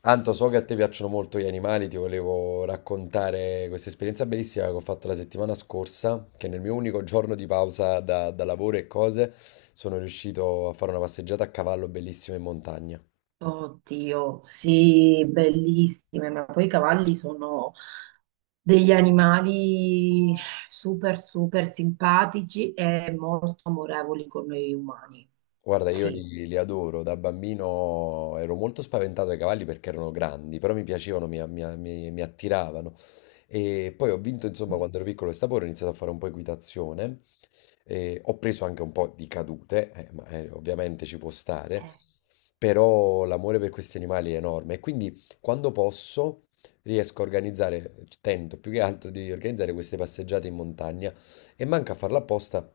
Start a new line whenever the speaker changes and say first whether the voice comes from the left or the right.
left: Anto, so che a te piacciono molto gli animali, ti volevo raccontare questa esperienza bellissima che ho fatto la settimana scorsa, che nel mio unico giorno di pausa da lavoro e cose sono riuscito a fare una passeggiata a cavallo bellissima in montagna.
right: Oddio, sì, bellissime, ma poi i cavalli sono degli animali super, super simpatici e molto amorevoli con noi umani.
left: Guarda, io
right: Sì.
left: li adoro, da bambino ero molto spaventato dai cavalli perché erano grandi, però mi piacevano, mi attiravano. E poi ho vinto, insomma,
right: Mm.
left: quando ero piccolo questa porra, ho iniziato a fare un po' equitazione. E ho preso anche un po' di cadute, ma ovviamente ci può stare,
right: Eh.
left: però l'amore per questi animali è enorme. E quindi quando posso riesco a organizzare, tento più che altro di organizzare queste passeggiate in montagna e manca a farla apposta.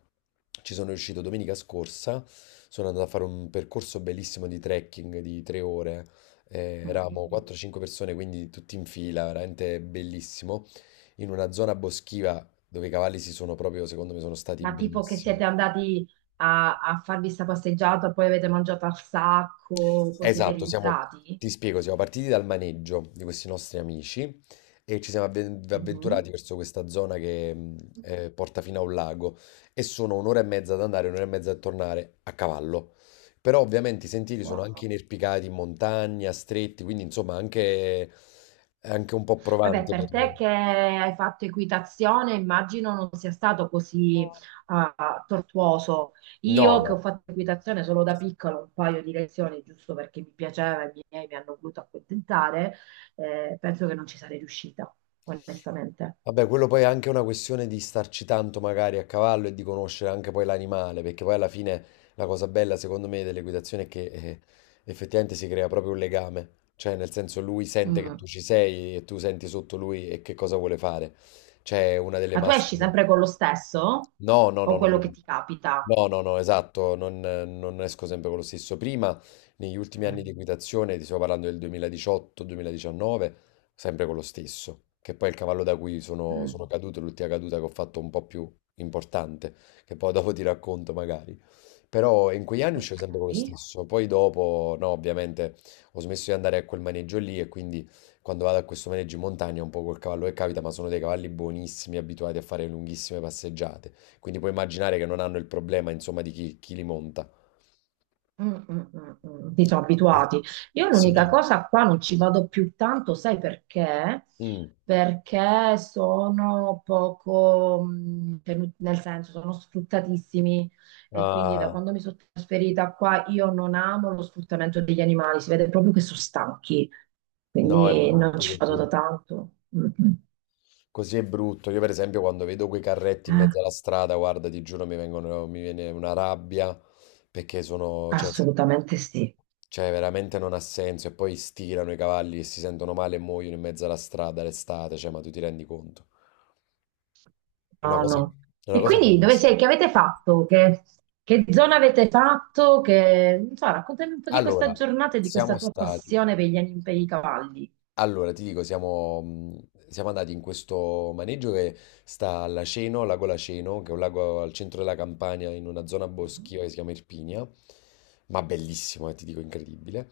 left: Ci sono riuscito domenica scorsa, sono andato a fare un percorso bellissimo di trekking di 3 ore.
right: Mm.
left: Eravamo
right: Mm.
left: 4-5 persone, quindi tutti in fila, veramente bellissimo in una zona boschiva dove i cavalli si sono proprio, secondo me, sono stati
right: Ma tipo che
left: benissimo.
right: siete andati a farvi sta passeggiata, poi avete mangiato al sacco, poi siete
left: Esatto, siamo,
right: rientrati?
left: ti spiego, siamo partiti dal maneggio di questi nostri amici e ci siamo avven-
right: Mhm.
left: avventurati verso questa zona che porta fino a un lago e sono un'ora e mezza ad andare, un'ora e mezza a tornare a cavallo. Però ovviamente i sentieri sono anche
right: Wow.
left: inerpicati in montagna, stretti, quindi insomma anche, un po'
right: Vabbè,
left: provante per...
right: per te che hai fatto equitazione, immagino non sia stato così tortuoso.
left: No,
right: Io che
left: no.
right: ho fatto equitazione solo da piccola, un paio di lezioni, giusto perché mi piaceva e i miei mi hanno voluto accontentare, penso che non ci sarei riuscita, onestamente.
left: Vabbè, quello poi è anche una questione di starci tanto magari a cavallo e di conoscere anche poi l'animale, perché poi alla fine la cosa bella secondo me dell'equitazione è che effettivamente si crea proprio un legame, cioè nel senso lui sente che
right: Mm.
left: tu ci sei e tu senti sotto lui e che cosa vuole fare. Cioè una delle
right: Ma tu esci
left: massime.
right: sempre con lo stesso
left: No, no,
right: o
left: no, no,
right: quello che
left: no.
right: ti capita?
left: No, no, no, esatto, non esco sempre con lo stesso. Prima, negli ultimi anni
right: Eh,
left: di equitazione, ti sto parlando del 2018-2019, sempre con lo stesso, che poi è il cavallo da cui sono,
right: mm,
left: sono caduto, l'ultima caduta che ho fatto un po' più importante, che poi dopo ti racconto magari. Però in quegli anni uscivo
right: ok.
left: sempre con lo stesso, poi dopo, no, ovviamente ho smesso di andare a quel maneggio lì e quindi quando vado a questo maneggio in montagna è un po' col cavallo che capita, ma sono dei cavalli buonissimi, abituati a fare lunghissime passeggiate, quindi puoi immaginare che non hanno il problema, insomma, di chi li monta.
right: Mm, mm, mm, mm. Ti sono
left: Eh,
right: abituati. Io
left: Sì.
right: l'unica cosa qua non ci vado più tanto, sai perché?
left: Mm.
right: Perché sono poco, nel senso, sono sfruttatissimi e quindi da
left: Ah,
right: quando mi sono trasferita qua io non amo lo sfruttamento degli animali, si vede proprio che sono stanchi,
left: no, è
right: quindi non
left: brutto
right: ci vado
left: così.
right: da tanto. Mm, mm.
left: Così è brutto. Io, per esempio, quando vedo quei carretti in
right: Eh,
left: mezzo alla strada, guarda, ti giuro, mi viene una rabbia perché sono, cioè,
right: assolutamente sì.
left: cioè, veramente non ha senso. E poi stirano i cavalli e si sentono male e muoiono in mezzo alla strada l'estate. Cioè, ma tu ti rendi conto? Una
right: No,
left: cosa,
right: no.
left: è una
right: E
left: cosa
right: quindi dove
left: gravissima.
right: sei? Che avete fatto? Che zona avete fatto? Che, non so, raccontami un po' di questa
left: Allora,
right: giornata e di
left: siamo
right: questa tua
left: stati.
right: passione per i cavalli.
left: Allora, ti dico, siamo, siamo andati in questo maneggio che sta a Laceno, al lago Laceno, che è un lago al centro della Campania, in una zona boschiva che si chiama Irpinia, ma bellissimo, ti dico, incredibile.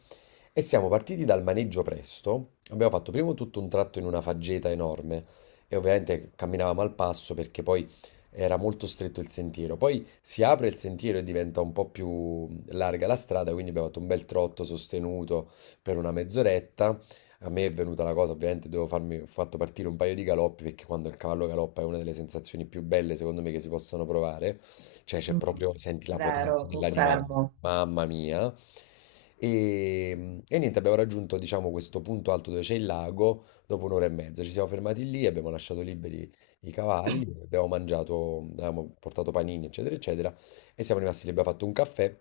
left: E siamo partiti dal maneggio presto, abbiamo fatto prima tutto un tratto in una faggeta enorme e ovviamente camminavamo al passo perché poi era molto stretto il sentiero, poi si apre il sentiero e diventa un po' più larga la strada, quindi abbiamo fatto un bel trotto sostenuto per una mezz'oretta. A me è venuta la cosa, ovviamente devo farmi, ho fatto partire un paio di galoppi perché quando il cavallo galoppa è una delle sensazioni più belle secondo me che si possano provare, cioè c'è
right: Mm,
left: proprio, senti la potenza
right: vero,
left: dell'animale,
right: confermo.
left: mamma mia. E niente, abbiamo raggiunto diciamo questo punto alto dove c'è il lago dopo un'ora e mezza, ci siamo fermati lì, abbiamo lasciato liberi i cavalli, abbiamo mangiato, abbiamo portato panini eccetera eccetera e siamo rimasti lì, abbiamo fatto un caffè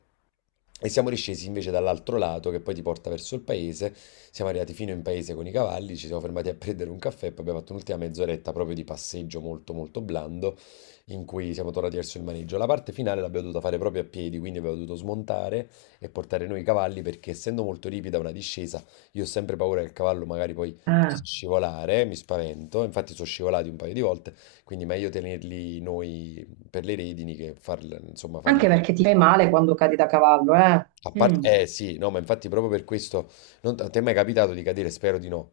left: e siamo riscesi invece dall'altro lato che poi ti porta verso il paese. Siamo arrivati fino in paese con i cavalli, ci siamo fermati a prendere un caffè, poi abbiamo fatto un'ultima mezz'oretta proprio di passeggio molto molto blando in cui siamo tornati verso il maneggio. La parte finale l'abbiamo dovuta fare proprio a piedi, quindi abbiamo dovuto smontare e portare noi i cavalli perché essendo molto ripida una discesa, io ho sempre paura che il cavallo magari poi
right: Eh,
left: possa scivolare, mi spavento, infatti sono scivolati un paio di volte quindi meglio tenerli noi per le redini che farli, insomma,
right: Anche
left: farli...
right: perché ti fai male quando cadi da cavallo, eh?
left: A
right: Mm.
left: parte... Eh sì, no, ma infatti proprio per questo... non- A te è mai capitato di cadere? Spero di no.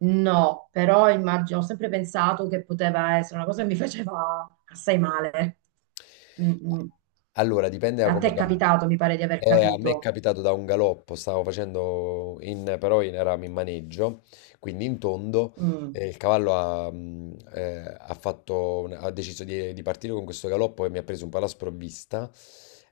right: No, però immagino, ho sempre pensato che poteva essere una cosa che mi faceva assai male. Mm, mm.
left: Allora, dipende da
right: A te
left: come
right: è
left: cade.
right: capitato, mi pare di aver
left: A me è
right: capito.
left: capitato da un galoppo, stavo facendo in, però in, eravamo in maneggio, quindi in tondo,
right: Mm.
left: e il cavallo ha ha deciso di partire con questo galoppo e mi ha preso un po' alla sprovvista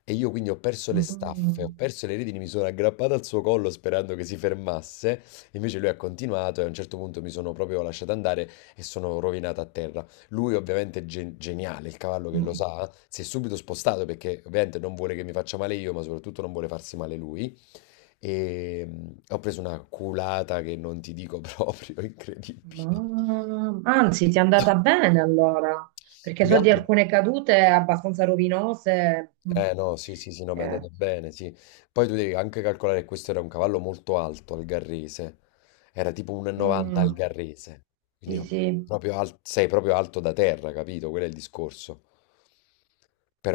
left: e io quindi ho perso le
right: Mm,
left: staffe, ho
right: mm.
left: perso le redini, mi sono aggrappato al suo collo sperando che si fermasse, invece lui ha continuato e a un certo punto mi sono proprio lasciato andare e sono rovinato a terra. Lui ovviamente è geniale, il cavallo che lo
right: Mm.
left: sa, si è subito spostato perché ovviamente non vuole che mi faccia male io, ma soprattutto non vuole farsi male lui. E ho preso una culata che non ti dico proprio, incredibile.
right: Anzi, ti è andata bene allora, perché
left: Più che
right: so di
left: altro
right: alcune cadute abbastanza rovinose. Mm.
left: eh no, sì, sì, sì, no, mi è
right: Eh,
left: andato bene, sì. Poi tu devi anche calcolare che questo era un cavallo molto alto al Garrese, era tipo 1,90 al
right: mm,
left: Garrese, quindi
right: sì,
left: io
right: sì.
left: proprio al- sei proprio alto da terra, capito? Quello è il discorso.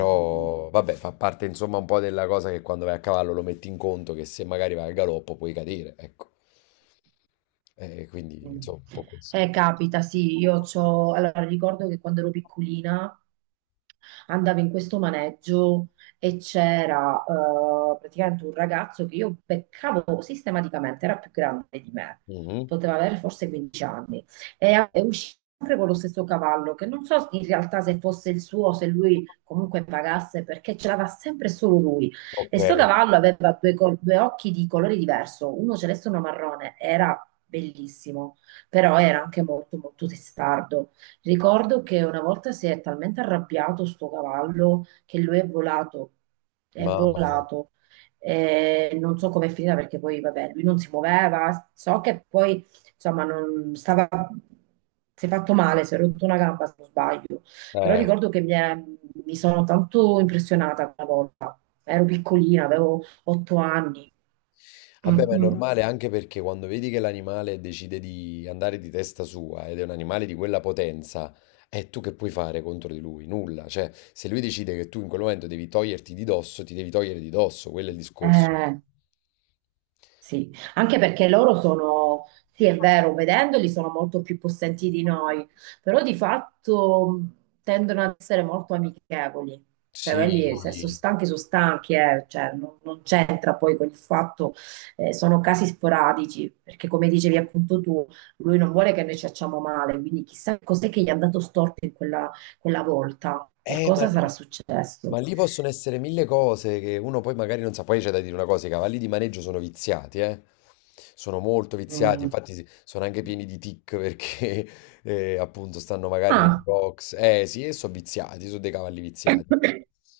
right: Mm. Mm.
left: vabbè, fa parte insomma un po' della cosa che quando vai a cavallo lo metti in conto che se magari vai al galoppo puoi cadere, ecco. E quindi
right: Mm.
left: insomma un po' questo.
right: Capita, sì, io c'ho... Allora, ricordo che quando ero piccolina andavo in questo maneggio e c'era praticamente un ragazzo che io beccavo sistematicamente, era più grande di me,
left: Mhm.
right: poteva avere forse 15 anni, e usciva sempre con lo stesso cavallo, che non so in realtà se fosse il suo, se lui comunque pagasse, perché ce l'aveva sempre solo lui.
left: Ok,
right: E sto cavallo aveva due occhi di colore diverso, uno celeste e uno marrone, era bellissimo, però era anche molto molto testardo. Ricordo che una volta si è talmente arrabbiato sto cavallo che lui è volato, è
left: mamma mia.
right: volato. E non so com'è finita perché poi vabbè, lui non si muoveva, so che poi insomma non stava, si è fatto male, si è rotto una gamba se non sbaglio, però
left: Eh.
right: ricordo che mi sono tanto impressionata quella volta. Ero piccolina, avevo 8 anni.
left: Vabbè,
right: Mm,
left: ma è
right: mm.
left: normale anche perché quando vedi che l'animale decide di andare di testa sua ed è un animale di quella potenza, è tu che puoi fare contro di lui? Nulla. Cioè, se lui decide che tu in quel momento devi toglierti di dosso, ti devi togliere di dosso, quello è il discorso.
right: Eh, sì, anche perché loro sono, sì, è vero, vedendoli sono molto più possenti di noi, però di fatto tendono ad essere molto amichevoli. Cioè,
left: Sì.
right: quelli se sono stanchi, sono stanchi, cioè, non c'entra poi con il fatto, sono casi sporadici, perché come dicevi appunto tu, lui non vuole che noi ci facciamo male, quindi chissà cos'è che gli è andato storto in quella volta, qualcosa sarà successo.
left: Ma lì possono essere mille cose che uno poi magari non sa. Poi c'è da dire una cosa, i cavalli di maneggio sono viziati, eh. Sono molto viziati,
right: Mm.
left: infatti sono anche pieni di tic perché appunto stanno magari nei
right: Ah.
left: box. Eh sì, e sono viziati, sono dei cavalli viziati.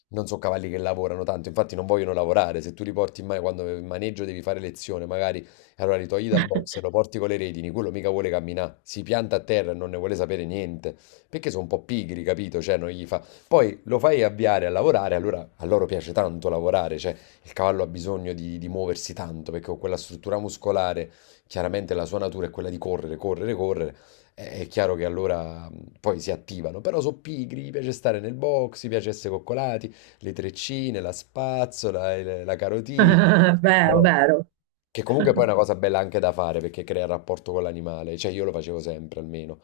left: Non sono cavalli che lavorano tanto, infatti non vogliono lavorare. Se tu li porti quando in maneggio devi fare lezione, magari allora li togli dal box e lo porti con le redini, quello mica vuole camminare, si pianta a terra e non ne vuole sapere niente, perché sono un po' pigri, capito? Cioè non gli fa poi lo fai avviare a lavorare, allora a loro piace tanto lavorare, cioè il cavallo ha bisogno di muoversi tanto perché con quella struttura muscolare, chiaramente la sua natura è quella di correre, correre, correre, è chiaro che allora poi si attivano, però sono pigri, gli piace stare nel box, gli piace essere coccolati, le treccine, la spazzola, il- la carotina.
right: Vero,
left: Eh.
right: vero.
left: Che comunque poi è una cosa bella anche da fare perché crea il rapporto con l'animale, cioè io lo facevo sempre almeno.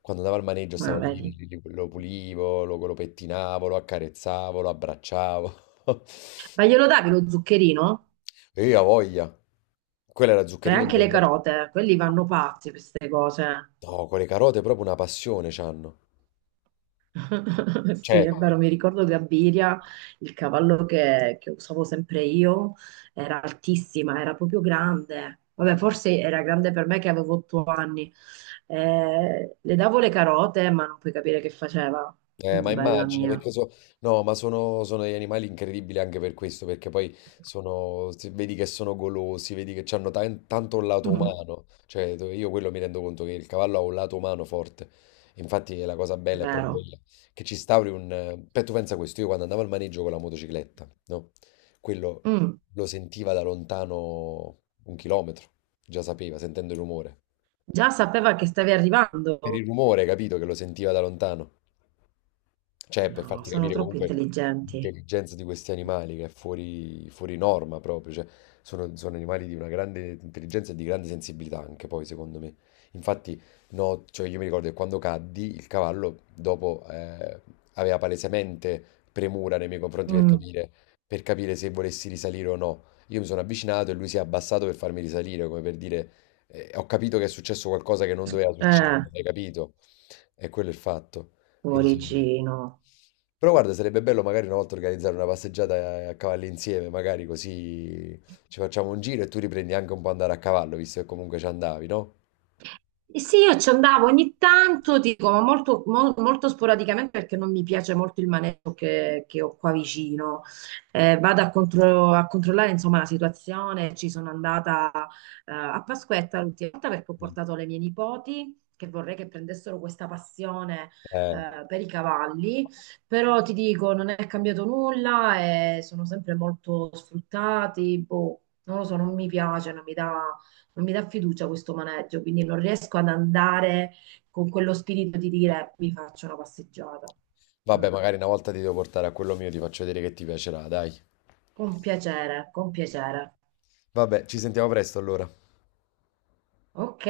left: Quando andavo al maneggio
right: Ma
left: stavo lì,
right: vedi.
left: lo pulivo, lo pettinavo, lo accarezzavo, lo abbracciavo.
right: Ma glielo davi lo zuccherino?
left: E io ho voglia. Quello era
right: E
left: zuccherino di
right: anche
left: per
right: le
left: me.
right: carote, quelli vanno pazzi per queste cose.
left: No, con le carote proprio una passione c'hanno.
right: Sì,
left: Cioè,
right: è vero, mi ricordo Gabiria, il cavallo che usavo sempre io, era altissima, era proprio grande. Vabbè, forse era grande per me che avevo 8 anni. Le davo le carote, ma non puoi capire che faceva.
left: eh, ma
right: Bella
left: immagino
right: mia.
left: perché no, ma sono, degli animali incredibili anche per questo, perché poi sono, se vedi che sono golosi, vedi che hanno tanto un lato umano, cioè io quello mi rendo conto che il cavallo ha un lato umano forte, infatti la cosa bella è proprio
right: Vero.
left: quella, che ci stauri un... Beh, tu pensa questo, io quando andavo al maneggio con la motocicletta, no? Quello
right: Mm.
left: lo sentiva da lontano un chilometro, già sapeva, sentendo il rumore,
right: Già sapeva che stavi
left: per il
right: arrivando.
left: rumore, capito, che lo sentiva da lontano. Cioè, per
right: No,
left: farti
right: sono
left: capire
right: troppo
left: comunque
right: intelligenti.
left: l'intelligenza di questi animali che è fuori, fuori norma proprio, cioè, sono, sono animali di una grande intelligenza e di grande sensibilità anche poi, secondo me. Infatti, no, cioè io mi ricordo che quando caddi, il cavallo dopo aveva palesemente premura nei miei confronti
right: Mm.
left: per capire se volessi risalire o no. Io mi sono avvicinato e lui si è abbassato per farmi risalire, come per dire, ho capito che è successo qualcosa che non doveva
right: Eh,
left: succedere, hai capito? E quello è il fatto. Quindi
right: cuoricino.
left: però guarda, sarebbe bello magari una volta organizzare una passeggiata a cavallo insieme, magari così ci facciamo un giro e tu riprendi anche un po' andare a cavallo, visto che comunque ci andavi, no?
right: Eh sì, io ci andavo ogni tanto, dico, ma molto sporadicamente perché non mi piace molto il maneggio che ho qua vicino. Vado a controllare insomma la situazione. Ci sono andata a Pasquetta l'ultima volta perché ho
left: Mm.
right: portato le mie nipoti che vorrei che prendessero questa passione
left: Eh,
right: per i cavalli, però ti dico, non è cambiato nulla e sono sempre molto sfruttati. Boh, non lo so, non mi piace, non mi dà fiducia questo maneggio, quindi non riesco ad andare con quello spirito di dire mi faccio una passeggiata.
left: vabbè,
right: Mm.
left: magari una volta ti devo portare a quello mio, ti faccio vedere che ti piacerà, dai.
right: Con piacere, con piacere.
left: Vabbè, ci sentiamo presto allora.
right: Ok.